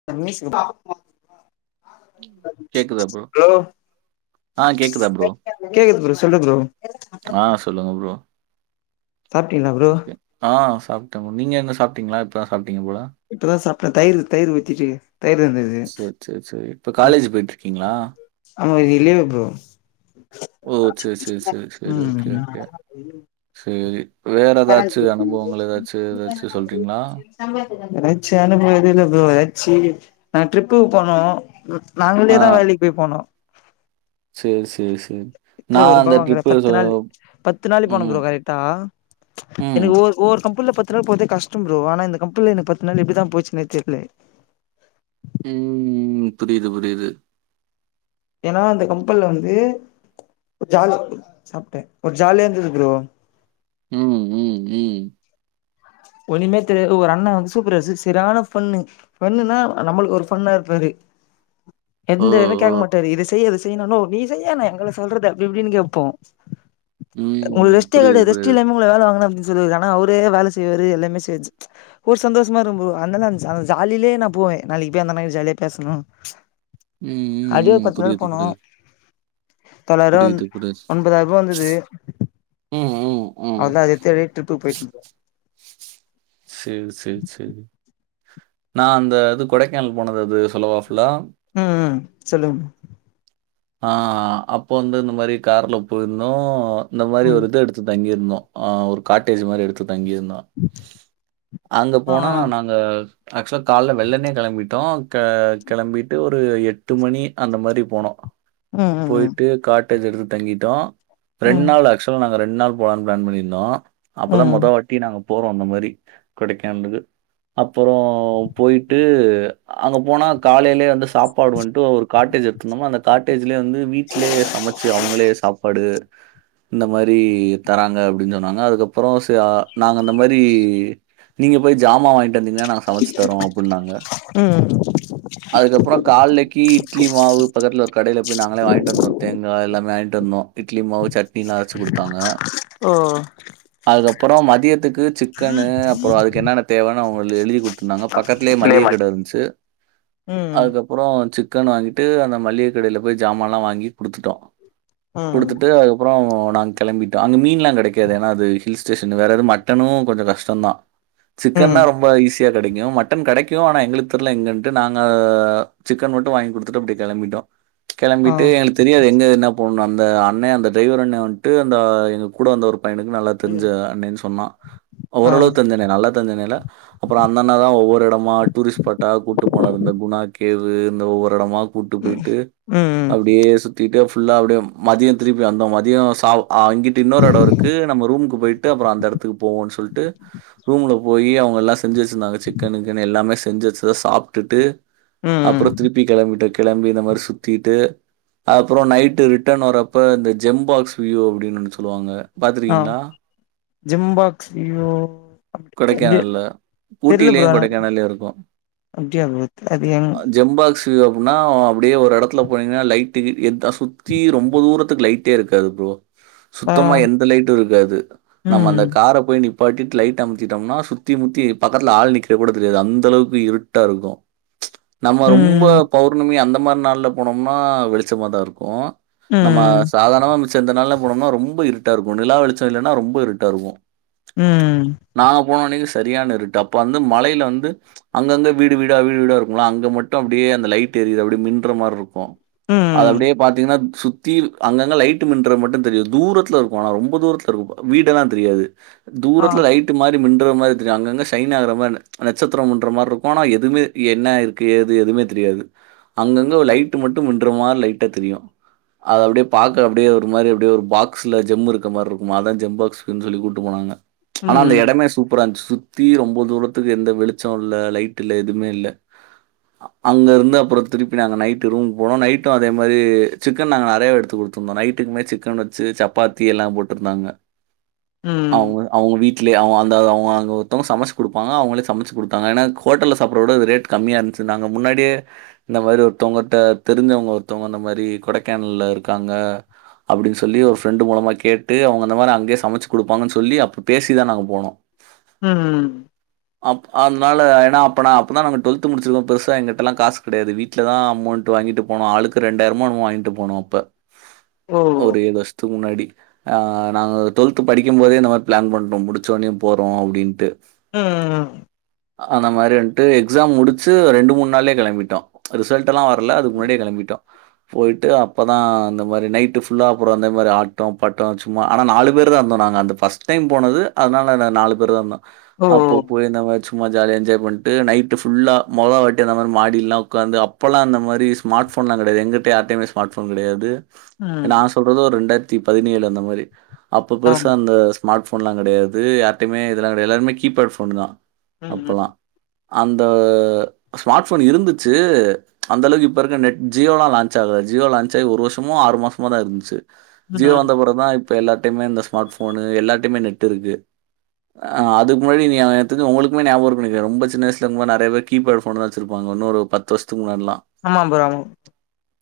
[inaudible] கேக்குதா ப்ரோ ஆ கேக்குதா ப்ரோ கேக்கது ப்ரோ சொல்லு ப்ரோ ஆ சொல்லுங்க ப்ரோ சாப்டிங்ளா ப்ரோ ஓகே. ஆ சாப்ட்டே நீ என்ன சாப்ட்டீங்களா இப்பதா சாப்ட்டீங்க போல இப்பதா சாப்ட்டே தயிர் தயிர் ஊத்திட்டு தயிர் இருந்தது சேர் சேர் சேரி இப்ப காலேஜ் போய்ட்டு இருக்கீங்ளா ஆமா இன்னைக்கு லீவு ப்ரோ ஓ செரி சரி சரி சரி ஓகே ம் ஓகே சேரி வேற ஏதாச்சு அனுபவங்கள் ஏதாச்சு ஏதாச்சு சொல்றீங்களா ஏதாச்சி அனுப்பும் எது இல்ல ப்ரோ ஏதாச்சி நா ட்ரிப்புக்கு போனோ நாங்களே தா வேலைக்கு பேய் போனோ சேர் சேர் சேரி இட்ல ஒர் ரூபா வாங்கல பத்து நாள் பத்து நாளு போனோ ம், ப்ரோ கரெக்டா எனக்கு ம், ஒ ஒவ்வொரு கம்பனில பத்து நாள் போறதே கஷ்டம் ப்ரோ ஆனா இந்த கம்பனில எனக்கு பத்து நாள் எப்டிதா போச்சுனே தெர்ல உம் புரியுது புரியுது ஏன்னா அந்த கம்பென் ல வந்து ஒரு ஜாலி சாப்ட்ட ஒரு ஜாலியா இருந்தது ப்ரோ உம் உம் உம் ஒன்னுமே தெரியாது ஒரு அண்ண வந்து சூப்பர்வேசர் சரியான ஃபான்னு ஃபாண்ணுனா நம்மளுக்கு ஒரு ஃபன்னா இருப்பாரு ஓ! எந்த எதுமே ஓ! கேக்க மாட் ட்டாரு இது செய் அது செய்யி நாளு நீ செய்யே நா எங்கள சொல்றது அப்டி இப்டின்னு கேப்போ உங்களுக்கு ம். ரெஸ்டே புரியுது, கெடயாது ரெஸ்ட் புரியுது. இல்லாம உங்கள வேல வாங்கனு அப்டின்னு சொல்லு வாரு ஆனா அவரே வேல செய்வாரு எல்லாமே செச் ஒரு சந்தோஷமா ருக்கு ப்ரோ அந்தாந்த ஜாலிலயே நா போவே நாளைக்கி போய் அந்த அண்ணாகிட்ட ஜாலியா பேசணு ம், அப்டியே ஒரு ம், ம். பத்து நாள் புரியுது, போனோ புரியுது. தொள்ளாயிருவா புரியுது, புரியுது. ஒன்பதாயி ருவா வந்தது ம், ம், ம். அத்தா அத தேடி ட்ரிப்பு போய்ட்டு வந்தொ சேல் சேல் சேல் நா அந்த இது கொடைக்கானல் போனது அது சொல்லவா ஃபுல்லா ம் ம் சொல்லுங்க ஆ அப்போ வந்து இந்த மாரி கார்ல போயிர்ந்தோ இந்த மாரி ம் ஒரு இது எடுத்து தங்கிர்ந்தோ ஆ ஒரு காட்டேஜ் மாரி எடுத்து தங்கியிருந்தோ அங்க ஆ போனா ஆ நாங்க ஆக்சுவலா கால்ல வெள்ளனே கெளம்பிட்டோ கெளம்பிட்டு ஒரு எட்டு மணி அந்த மாரி போனோ ம் ம் ம் போயிட்டு காட்டேஜ் எடுத்து தங்கிட்டோ ரெண் ம் நாள் அக்ச் மொதல்ல நாங்க ரெண் நாள் போலான்னு பிளான் பண்ணிருந்தோ அப்பதா மொத ம் வாட் ட்டி நாங்க போறோ இந்த மாரி கொடைக்கானலுக்கு அப்பறோ போயிட்டு அங்க போனா காலைலயே வந்து சாப்பாடு வந்துட்டு ஒரு காட்டேஜ் எடுத்துந்தமா அந்த காட்டேஜ் லயே வந்து வீடலயே சமச்சு அவங்களே சாப்பாடு இந்த மாரி தராங்க அப்டின்னு சொன்னாங்க அதுக்கப்பரோ ச நாங்க இந்த மாரி நீங்க போய் ஜாமா வாங்கிட்டு வந்தீங்னா நாங்க சமச்சு தாரோ அப்டின்னாங்க ம் ம் அதுக்கப்ரோ கால்லேக்கு இட்லி மாவு பக்கத்ல ஒரு கடைல நாங்களே வாங்கிட்டு வந்தோ தேங்கா எல்லாமே வாங்கிட்டு வந்தோ இட்லி மாவு சட்னி எல்லா அரச்சு கொடுத்தாங்க ஓ அதுக்கப்பரோ மதியத்துக்கு சிக்கனு அப்ரோ அதுக்கு என்னென்ன தேவன்னு அவங்களு எழுதி குடுத்துருந்தாங்க பக்கத்துலயே மளிக கட இருந்ச்சு ம்ம் அப்பரோ சிக்கன் வாங்கிட்டு அந்த மளிக கடையில போய் ஜாமால்லா வாங்கி குடுத்துட்டோ ம் குடுத்துட்டு அப்ரோ நாங்க கெளம்பிட்டோ அங்க மீன்லா கெடக்காது ஏன்னா அது ஹில் ஸ்டேஷன் வேற எது மட்டனு கொஞ்சோ கஷ்டந்தா ம் சிக்கன்னா ரொம்ப ஈஸி கெடைக்கு மட்டன் கெடைக்கு ஆனா எங்களுக்கு தெர்ல எங்களுக்கு எங்கன்ட்டு நாங்க சிக்கன் மட்டு வாங்கி் குடுத்துட்டு அப்டியே கெளம்பிட்டோ ஆ கெளம்பிட்டு எங்களுக்கு தெரியாது எங்க என்ன போணு அந்த அண்ணே அந்த டிரைவர் அண்ணே வன்ட்டு அந்த எங்க கூட வந்த ஒரு பையனுக்கு நல்லா தெரிஞ்ச அண்ணேன் சொன்னா ஆ ஓரளவு தெரிஞ்ச அண்ணே நல்லா தெரிஞ்ச அண்ணேல்ல அப்ரோ அந்த அண்ணா தா ஒவ்வொரு எடமா டூரிஸ்ட் ஸ்பாட்டா கூட்டு போனாரு இந்த குணா கேவு இந்த ஒவ்வொர் எடமா கூட்டு போய்ட்டு ம் ம் அப்டியே சுத்திட்டு ஃபுல்லா அப்டியே மதியோ திருப்பி வந்தோ மதியோ சா ஆ இங்கிட்டு இன்னொரு எடோ இருக்கு நம்ம ரூமுக்கு போயிட்டு அப்ரோ அந்த எடத்துக்கு போவோனு சொல்ட்டு ரூம்ல போயி அவங்கல்லா செஞ்சி வச்சிருந்தாங்க சிக்கன் கிக்கன் எல்லாமே செஞ்சி வச்சத சாப்டுட்டு ம் ம் அப்றோ திருப்பி கெளம்பிட்டொ கெளம்பி இந்தமாரி சு தீட்டு அப்றோ நைட்டு ரிட்டன் வரப்ப இந்த ஜெம்பாக்ஸ் வியூ அப்டின் ஒன்னு சொல்லுவாங்க பாத்துருக்கீங்ளா ஜெம்பாக்ஸ் விய்வோ கொடைக்கானல்ல ஊட்டிலயு ப்ரோ கொடைக்கானல்லயு இருக்கு அப்டியா ப்ரோ தெர்லங் ட்டு எப்புன்னா அப்டியே ஒரு எடத்துல போனீங்கன்னா லைட்டு எத சுத்தி ரொம்ப தூரத்துக்கு லைட்டே இருக்காது ப்ரோ ஆ சுத்தமா எந்த லைட்டு இருக்காது நம்ம ம் அந்த கார போய் நிப்பாட்டிட் லைட் ட அமத்திட்டோம்னா சுத்தி முத்தி பக்கத்துல ஆள் நிக்றது கூட தெரியாது அந்த அளவுக்கு இருட்டாருக்கு நம்ம ரொம்ப ம் பௌர்ணமி அந்த மாரி நாள்ல போனோம்னா வெளிச்சமாதாருக்கு நம்ம ம் சாதாரணமா மிச்ச இந்த நாள்ல போனோம்னா ரொம்ப இருட்டா இருக்கு நிலா வெளிச்சோ இல்லன்னா ரொம்ப இருட்டாருக்கு ம் ம் நாங்க போன அன்னைக்கு சரியான இருட்டு அப்போ வந்து மலையில வந்து அங்கங்க வீடு வீடா வீடு வீடா இருக்குல அங்க மட்டு அப்டியே அந்த லைட் எரியுற அப்டியே மின்ற மாரி இருக்கு அது ம் அப்டியே பாத்தீங்கன்னா சுத் தி அங்க அங்க லைட் மின்றது மட்டு தெரியு தூரத்துல இருக்கு ஆனா ரொம்ப தூரத்துல இருக்கு வீடுல்லா தெரியாது ஆ தூரத்ல்ல லைட்டு மாரி மின்ற மாரி தெரியு அங்க அங்க ஷைன் ஆகுற மாரி நட்சத்ரோ மின்ற மாரிருக்கு ஆனா எதுவுமே என்ன இருக்கு எது எதுமே தெரியாது அங்கங்க லைட் மட்டு மின்ற மாதிரி லைட்டா தெரியு அத அப்டியே பாக்க அப்டியே ஒரு மாரி அப்டியே ஒரு பாக்ஸ்ல ஜெம் இருக்கமாரி இருக்குமா அதா ஜெம்பாக்ஸ்ன் சொல்லி கூட்டு போனாங்க ஆனா அந்த ம் எடமே சூப்பரா இருந்ச்சு சுத் தி ரொம்ப தூரத்துக்கு எந்த வெளிச்சோ இல்ல லைட் இல்ல எதுமே இல்ல அங்க இருந்து அப்றோ திருப்பி நாங்க நைட்டு ரூம் போனோ நைட்டு அதே மாரி சிக்கன் நாங்க நறையவே எடுத்து குடு த்துருந்தோ நைட்டுக்குமே சிக்கன் வச்சு சப்பாத்தி எல்லா போட்டுருந்தாங்க ம் அவுங்கள் அவுங்க வீட் லே அவ அந்த அவுங்க அங்க ஒருத்தோங்க சமச் குடுப்பாங்க அவுங்களே சமச்சு குடுத்தாங்க ஏனா இது ஹோட்டல சாப்புற விட இது ரேட் கம்மியா இருந்ச்சுனாங்க முன்னாடியே இந்த மாரி ஒருத்தோங்கட்ட தெரிஞ்சவங்க ஒருத்தோங்க இந்த மாரி கொடைக்கானல்லே இருக்காங்க அப்டின் சொல்லி ஒரு ஃப்ரெண்டு மூலமா கேட்டு அவுங்க அந்த மாரி நா அங்கேயே சமச்சு குடுப்பாங்கன் சொல்லி அப்றோ பேசி தா நாங்க போனோ ம் ம் அப் அதுனால ஏனா அப்பனா அப்பதா நாங்க டுவெல்த் முடிச்சிருக்கோ பெருசா எங்கிட்டல்லா காச் கெடயாது வீட் லதா அமௌண்ட் வாங்கிட்டு போனோ ஆளுக்கு ரெண்டாயிரமோ என்னமோ வாங்கிட்டு போனோ அப்ப ஓ ஓ ஏழு வருஷ்த்க்கு முன்னாடி அ நாங்க டுவெல்த் படிக்கு போதே இந்ந மாரி பிளான் பண் ட்டோ முடிச்சோனே போறோ அப்டின்ட்டு ஆ ஆ அந்த மாரி வண்ட்டு எக்ஸா முடிச்சு ரெண்டு மூன் நாள்லே கெளம்பிட்டோ ரிசல்ட் எல்லா வர்ல அதுக்கு முன்னாடியே கெளம்பிட்டோ [unintelligible] போயிட்டு அப்போதா இந்த மாரி நைட்டு ஃபுல்லா அப்றோ இந்த மாரி ஆட்டோ பாட்டோ சும்மா ஆனா நாலு பேரு தா இந்தோ நாங்க அந்த ஃபர்ஸ்ட் டைம் போனது அதனால நா நாலு பேர் தா இருந்தோ ஓ அப்போ போய் என்னமாச் சும்மா ஜாலியா என்ஜாய் பண்ட்டு நைட்டு ஃபுல்லா மொத வாட்டி அந்தமாரி மாடில்லா உக்காந்து அப் போலா அந்த மாரி ஸ்மார்ட்ஃபோன்லா கெடயாது எங்கிட்ட யார்ட்டயுமே ஸ்மார்ட் ஃபோன் கெடயாது ம் நா சொல்றது ஒரு ரெண்டாயிரத்தி பதினேழு அந்த மாரி அப்போ ஆம் பெருசா அந்த ஸ்மார்ட் ஃபோன்லா கெடயா து யார்டேமே இதெல்லா கெடயாது எல்லாருமே கீபேட் ஃபோன் தா ம் அப்போலா அந்த ஸ்மார்ட்ஃபோன் இருந்துச்சு அந்தளவுக்கு இப்ப இருக்க நெட் ஜியோலா லான்ச் ஆகல ஜியோ லான்ச் ஆகி ஒரு வருஷமா ஆறு மாசமோதா இருந்ச்சு ம் ஜியோ ம் வந்த அப்பறந்தா இப்ப எல்லார்டையுமே இந்த ஸ்மார்ட் போனு எல்லார்டையுமே நெட் இருக்கு ஆ அதுக் முன்னாடி நீ எனக்தெரிஞ்சு உங்களுக்குமே நியாபகம் இருக்கும்னு நெனைக்கிறே ரொம்ப சின்ன வயசுல இருக்கும் போது நெறைய பேர் கீபேட் போனு தா வச்சிருப்பாங்க இன்னொரு பத் து வருசஷத்துக்கு முன்னாட்லா ஆமா ப்ரோ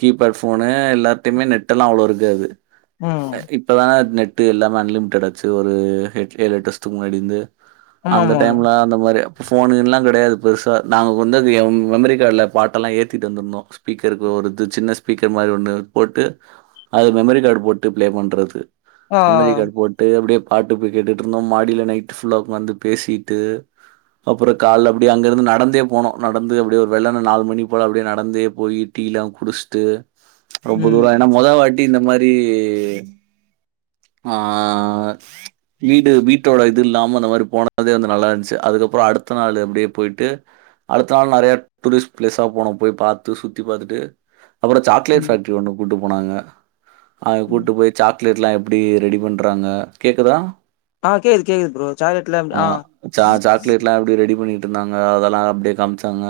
கீபேட் போனு எல்லார்டையுமே நெட் எல்லா அவ்வளோ இருக்காது ம் இப்பலா நெட் டு எல்லாமே அன்லிமிடட் ஆச்சு ஒரு ஹெட் ஏழு எட்டு வருஷத்க்கு முன்னாடிர்ந்து ஆமா அந்த ஆமா ஆமா டைம்ல அந்த மாரி ஃபோனு கீனுலா கெடையாது பெருசா நாங்க கொண்டு வந்து எம் மெமரி கார்டில பாட்டெல்லா ஏத்திட்டு வந்துருந்தோ ஸ்பீக்கருக்கு ஒருது சின்ன ஸ்பீக்கர் மாரி ஒன்னு போட்டு அது மெமரி கார்டு போட்டு பிளே பண்றது ஆ மெமரி கார்டு போட்டு அப்பிடியே பாட்டு போய் கேட்டுட்டு இருந்தோ மாடியில நைட்டு புஃல்லா உக்காந்து பேசிட்டு அப்புற கால்ல அப்டியே அங்க இருந்து நடந்தே போனோ நடந்து அப்டியே ஒரு வெள்ளான்னா நாலு மணி போல அப்டியே நடந்தே போயி டீலா குடிச்சுட்டு ரொம்ப தூரோ ம் என்ன மொதவாட்டி இந்த மாரி ஆ வீடு வீட்டோட இது இல்லாம அந்த மாரி போனதே வந்து நல்லா இருந்துச்சு அதுக்கப்புற அடுத்த நாளு அப்பிடியே போய்ட்டு அடுத்த நாள் நறையா டூரிஸ்ட் ப்ளேஸா போனோ போய் பாத்து சுத்தி பாத்துட்டு அப்புறோ சாக்லேட் ம் பேக்டரி ஒன்று கூட்டு போனாங்க அங்க கூட்டு போய் சாக் லேட்லா எப்பிடி ரெடி பண்றாங்க கேக்குதா ஆ கேது கேக்குது ப்ரோ சாக்லேட்லா எப்டி ஆ சா சாக்லேட்லாம் ரெடி பண்ணிட்டு இருந்தாங்க அதெல்லா அப்டியே காம்ச்சாங்க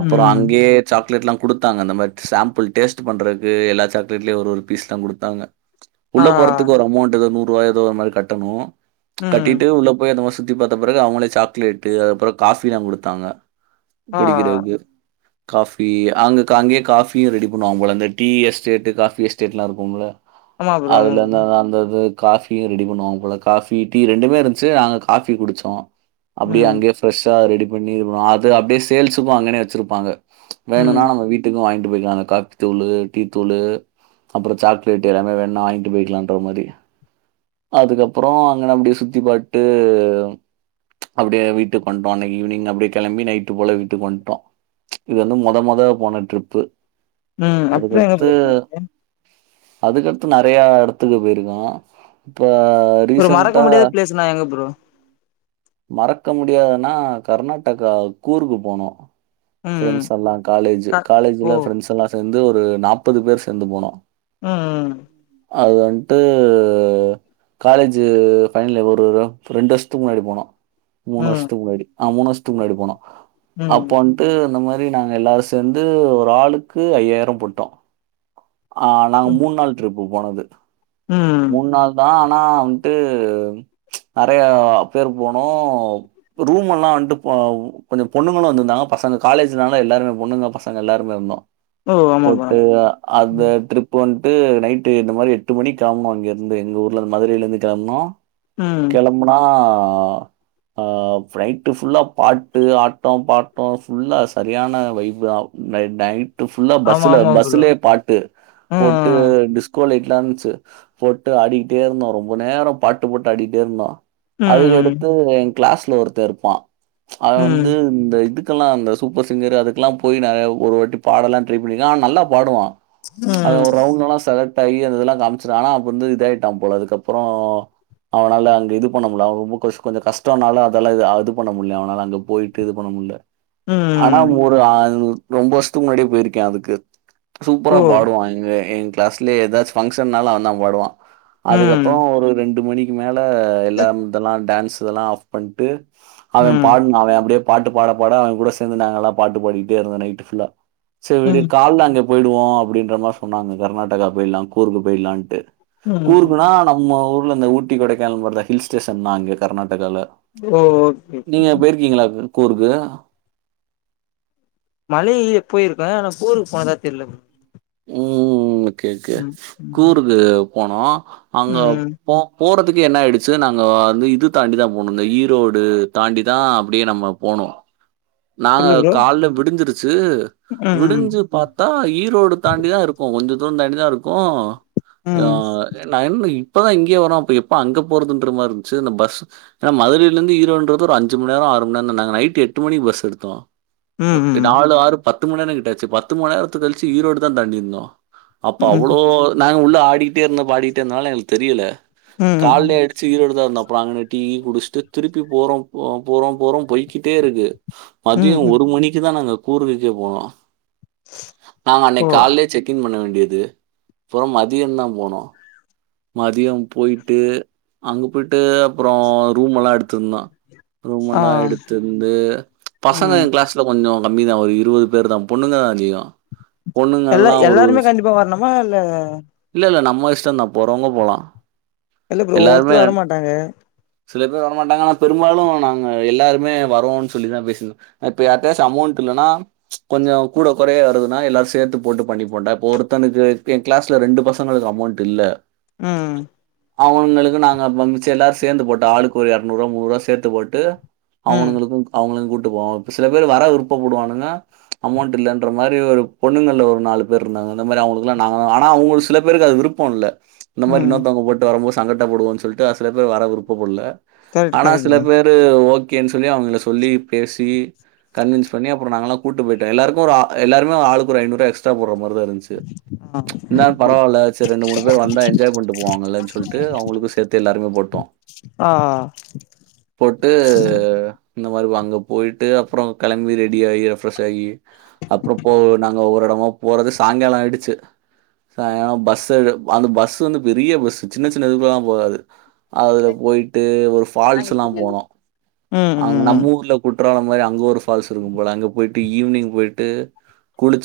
அப்புறோ ம் அங்கேயே சாக்லேட்லா குடுத்தாங்க அந்த மாரி சாம்பிள் டேஸ்ட் பண்றக்கு எல்லா சாக்லட்லையும் ஒரு பீஸ் எல்லா குடுத்தாங்க ஆ உள்ள போறதுக்கு ஒரு அமௌண்ட் எதோ நூறு ரூபா எதோ ஒரு மாதிரி கட்டணு ம் கட்டிட்டு உள்ள போய் அந்த மாசொ சுத்தி பாத்த பெறகு அவுங்களே சாக்லேட்டு அப்பறொ காபில்லா கொடுத்தாங்க ஆ குடிக்கிறதுக்கு காஃபி ஆங்கு அங்கேயே காஃபியு ரெடி பண்ணுவாங்க போல அந்த டீ எஸ்டேட்டு காஃபி எஸ்டேட்லா இருக்கும்ல ஆமா ப்ரோ ஆமா அதுல அந்தா ப்ரோ அந்தது காஃபியு ரெடி பண்ணுவாங்க போல காஃபி டீ ரெண்டுமே இருந்துச்சு நாங்க காபி குடிச்சோ அப்டிய ம் அங்கேயே ஃப்ரெஷா ரெடி பண்ணிருவோ அது அப்டியே சேல்ஸ்சுக்கு அங்கனே வச்சிருப்பாங்க வேணும்னா ம் நம்ம வீட் டுக்கும் வாங்கிட்டு போய்க்கலா அந்த காப்பி தூளு டீத்தூளு அப்புற சாக்லேட்டு என்ன வேண்ணா வாங்ட்டு போய்க்கலான்ற மாதிரி அதுக்கப் அப்புறொ அங்கன அப்டியே சுத்தி பாத்ட்டு அப்டியே வீட்டுக் வண்டோ அன்னைக்கு ஈவினிங் அப்டியே கெளம்பி நைட்டு போல வீட்டுக்கு வண்டோ இது வந்து மொத மொத போன ட்ரிப்பு ம் அப்டிலா எங்க அதுக்கத்து ப்ரோ போயிருக்கீங்க அதுக்கடுத்து நறையா எடத்துக்கு போயிருக்கோ இப்ப ஒரு மறக்க ரீசென்ட்டா முடியாத பிளேஸ்ன்னா எங்க ஃப்ரோ மறக்க முடியாதுன்னா கர்நாடகா கூருக்கு போனோ ம் ஃபிரெண்ட்ஸ் எல்லா காலேஜூ அ ஓ காலேஜ்ல ஃபிரெண்ட்ஸ் எல்லா சேந்து ஒரு நாப்பது பேர் சேந்து போனோ ம்ம் அது வந்த்ட்டு காலேஜூ ஃபைனலியர் ஒரு ரெண்டு வருஷத்துக்கு முன்னாடி போனோ மூனு ம் வருஷத்துக்கு முன்னாடி ஆ மூனு வருஷத்துக்கு முன்னாடி போனோ அப்ப ம் வந் ட்டு இந்த மாரி நாங்க எல்லாரு சேந்து ஒரு ஆளுக்கு ஐயாயிரம் போட்டோம் ஆ நாங்க ம் மூன் நாள் ட்ரிப்பு போனது ம் மூண் நாள் தா ஆனா வந்ட்டு எம் நறையா பேர் போனோம் ரூம் எல்லாம் வந்ட்டு பவ் கொஞ்சு பொண்ணுங்குளு வந்துந்தாங்க பசங்க காலேஜ்னால எல்லாருமே பொண்ணுங்க பஸ் நாங்க எல்லாருமே இர்ந்தோ ஓ ஆமா ப்ரோ போட்டு ஆமா ஆ அத்த ம் ட்ரிப் போ வந்ட்டு நைட்டு இந்த மாரி எட்டு மணி கெளம்புனோ இங்கிர்ந்து எங்க ஊர்ல இருந் மதுரைய்ல இந்து கெளம்னோ ம் முணா ஆ ஃப்லைட்டு ஃபுல்லா பாட்டு ஆட்டோ பாட்டோ ஃபுல்லா சரியான வைபுனாவ் நைட் டை ட்டு ஃபுல்லா ஆமா பஸ்ஸுல ஆமா ப்ரோ பஸ்ஸுலே பாட்டு போட்டு ம் டிஸ்கோ லைட்லா இருந்ச்சு போட்டு ஆடிட்டே இருந்தோ ரொம்ப நேரோ பாட்டு போட்டு அடிட்டே இருந்தோ ம் அதுக்கடுத்து எங் க்ளாஸ்ல ஒருத்த இருப்பா அவெ ம் வந்து இந்த இதுக் க்குல்லாம் அந்த சூப்பர் சிங்கரு அதுக்லா போய் நாயவ் ஒரு வாட்டி பாடலா ட்ரை பண்ணிக்கா ஆ நல்லா பாடுவா அத ஒ ம் ரவ்ண்ணல்லா செலட் ஆயி அந்த இதெல்லா காமிச்சுனா ஆனா அப்புந்து இதாய்ட்டான் போல அதுக்கப்பறோ அவ்னால அங்க இது பண்ண முல்ல அவ் உம்மு கொஸ் கொஞ்சு கஸ்டோனால அதல்லா இது அது பண்ண முட்லா அவனால அங்க போய்ட்டு இது பண்ண முல்ல ஆனா ம் மொரு ஆய்னு ரொம்பஷ்த்துக்கு முன்னாடியே போய்ருக்கே அதுக்கு சூப்பரா ஓ பாடுவா எங்க எ க்ளாஸ்லே ஏதாச் ஃபங்க்ஷன்னால் அன் தா பாடுவா ம் அதுக்கப்போ ஒரு ரெண்டு மணிக்கு மேல எல்லாம் தெல்லா டான்ஸ் இதெல்லா ஆஃப் பண்ட்டு அவன் ம் பாட்னா அவெ அப்டே பாட்டு பாட பாட அவன் கூட சேந்து நாங்கலா பாட்டு பாடிட்டே இருந்தோ நைட்டு ஃபுல்லா சே விடு ம் கால்ல அங்கப் போய்டுவோ அப்டின்ற மா சொன்னாங்க கர்நாடகா போயிலா கூருக்கு போயிலான்ட்டு ம் கூருக்குனா நம்ம ஊர்ல இந்த ஊட்டி கொடைக்கானல் வருல ஹில் ஸ்டேஷன் தா அங்க கர்நாட்டக்கால ஓ ஓகே நீங்க போய்ர்க்கீங்ளாக்கு கூருக்கு மழையிலே போய்ருக்கே ஆனா கூருக் போனதா தெர்ல ப்ரு ம்ம்ம் கே கே ம் ம் கூருக்கு போனோ ம் அங்கப் ம் போ போறதுக்கு என்ன ஆய்டுச்சு நாங்கோ அந்து இது தாண்டிதா போணு இந்ந ஈரோடு தாண்டி தா அப்டியே நம்ம போனு நாங்க சொல்லு ப்ரோ கால்ல விடிஞ்சிருச்சு ம் விடிஞ்சு பாத் தா ஈரோடு தாண்டி தா இருக்கு கொஞ்ச தூன் தாண்டி தா இருக்கு ம் யாஅ நா என்னு இப்பதா இங்யே வரு அப்பு எப்ப அங்க போரதுன்ற மாரி‌ந்ச்சு இந்த பஸ்ஸு நா மதுரைய்ல இந்து ஈரோடுன்றது ஒரு அஞ்சி மண் நேரோ ஆறு மண் நன்ன நைட்டு எட்டு மணி பஸ் எடுத்தோ ம் ம் ஒர் ம் டாலு ஆறு பத்து மணி நே கிட்டாச்சு பத்து மோ நேரத்து கழ்ச்சி ஈரோடு தா தாண்டிர்ந்தோ அப்ப ம் அவ்ளோ நாங்க உள்ள ஆடிட்டே இருந்தோ பாடிட்டே எந்த்னால எங்கள் தெரியல ம் கால்லேடு சீ ஈரோடுதா இருந்தோ அப்றாங்குன டீ குடிச்ட்டு திருப்பி போறோ போ போறோ போறோ போய்கிட்டே இருக்கு மதியோ ம் ம் ஒரு மணிக்குதா நாங்க கூர்விக்கே போனோ நாங்க ஓ அன்னைக் கால்லே செக்கின் பண்ண வேண்டியது புறோ மதியன்தா போனு மதியம் போய்ட்டு அங்க போய்ட்டு அப்புறோ ரூம் எல்லா எடுத்துருந்னா ரூம் ஆ எல்லாம் எடுத்துருந்து பசங்க ம் எ க்ளாஸு கொஞ்சோ கம்மி தா ஒரு இருவது பேரு தா பொண்ணுங்க அதிகோ எல்லாய் எல்லாருமே கண்டிப்பா வர்ணுமா இல்ல இல்லல்ல நம்ம இஷ்டன்தா போறவ்ங்க போலா இல்ல ப்ரோ ஒர்த்தரு வரமாட்டாங்க சில பேர் வரமாட்டாங்க ஆனா பெரும்பாலு நாங்க எல்லாருமே வரோன் சொல்லி தா பேசிந்தோ அ இப்ப யார்ட்டாச்சு அமோண்ட் இல்லனா கொஞ்சோ கூட குறைய வருதுன்னா எல்லார் சேத்து போட்டு பண்ணி போட்டா இப்ப ஒருத்தனுக்கு எக் கிளாஸ்ல ரெண்டு பசங்களுக்கு அமௌண்ட்டு இல்ல ம் ம் அவுங்களுக்கு நாங்க பம்ச்சு எல்லாரு சேந்து போட்டோ ஆளுக்கு ஒரு எரநூறுவா முன்னுரூவா சேத்து போட்டு ம் அவுனுங்குளுக்கும் அவுங்களையு கூட்டு போவோ இப்ப சில பேர் வர விருப்பப்படுவானுங்க அமௌண்ட்டு இல்லன்ற மாரி ஒரு பொண்ணுங்கள்ல ஒரு நாலு பேரு ருந்தாங்க இந்த மாரி அவுங்குளுக்குலா நாங்கதா ஆனா அவுங்குள் சில பேருக்கு அது விருப் ப்போ இல்ல இந்த மாரி ம் இன்னொருத்தவுங்க போட்டு வரும்போ சங்கட்டப் படுவோன் சொல்ட்டு சில பேரு வர விருப்பப் பல்ல கரெக்ட் ஆனா கரெக்ட் சில ப்ரோ பேரு ஓகேன் சொல்லி அவுங்கள சொல்லி பேசி கன்வின்ஸ் பண்ணி அப்றோ நாங்களாக் கூட்டு போயிட்ட எல்லாருக்கு ஒரு ஆ எல்லாருமே ஆளுக்கு ஒரு ஐநூறுவா எக்ஸ்டா போர்ற மாருதா இருந்துச் சு ஆ இந்தாலும் பரவால்ல சேர் ரெண்டு மூனு பேர் வந்தா என் ட்டு போவாங்கல்லன் சொல்ட்டு அவுங்குளுக்கு சேத்து எல்லாருமே போட்டோ ஆ போட்டு இந்த மாரிபோ அங்க போயிட்டு அப்றோ கெளம்பி ரெடி ஆயி ரெஃப்ரெஷ் ஆயி அப்றோ போ நாங்க ஒவ்வொரு எடமா போறது சாய்ங்காலோ ஆயிடுச்சு சாயங்காலோ பஸ் எடு அந்த பஸ்சு வந்து பெரிய பஸ்சு சின்ன சின்ன இதுபுலாம் போகாது அதுல போயிட்டு ஒரு ஃபால்ஸுல்லாம் போனோ ம் அங்க ம் ம் நம்ம ஊர்லப் குற்றாலம் மாரி அங்க ஒரு ஃபால்ஸ் இருக்கும் போல அங்க போயிட்டு ஈவினிங் போயிட்டு குளிச்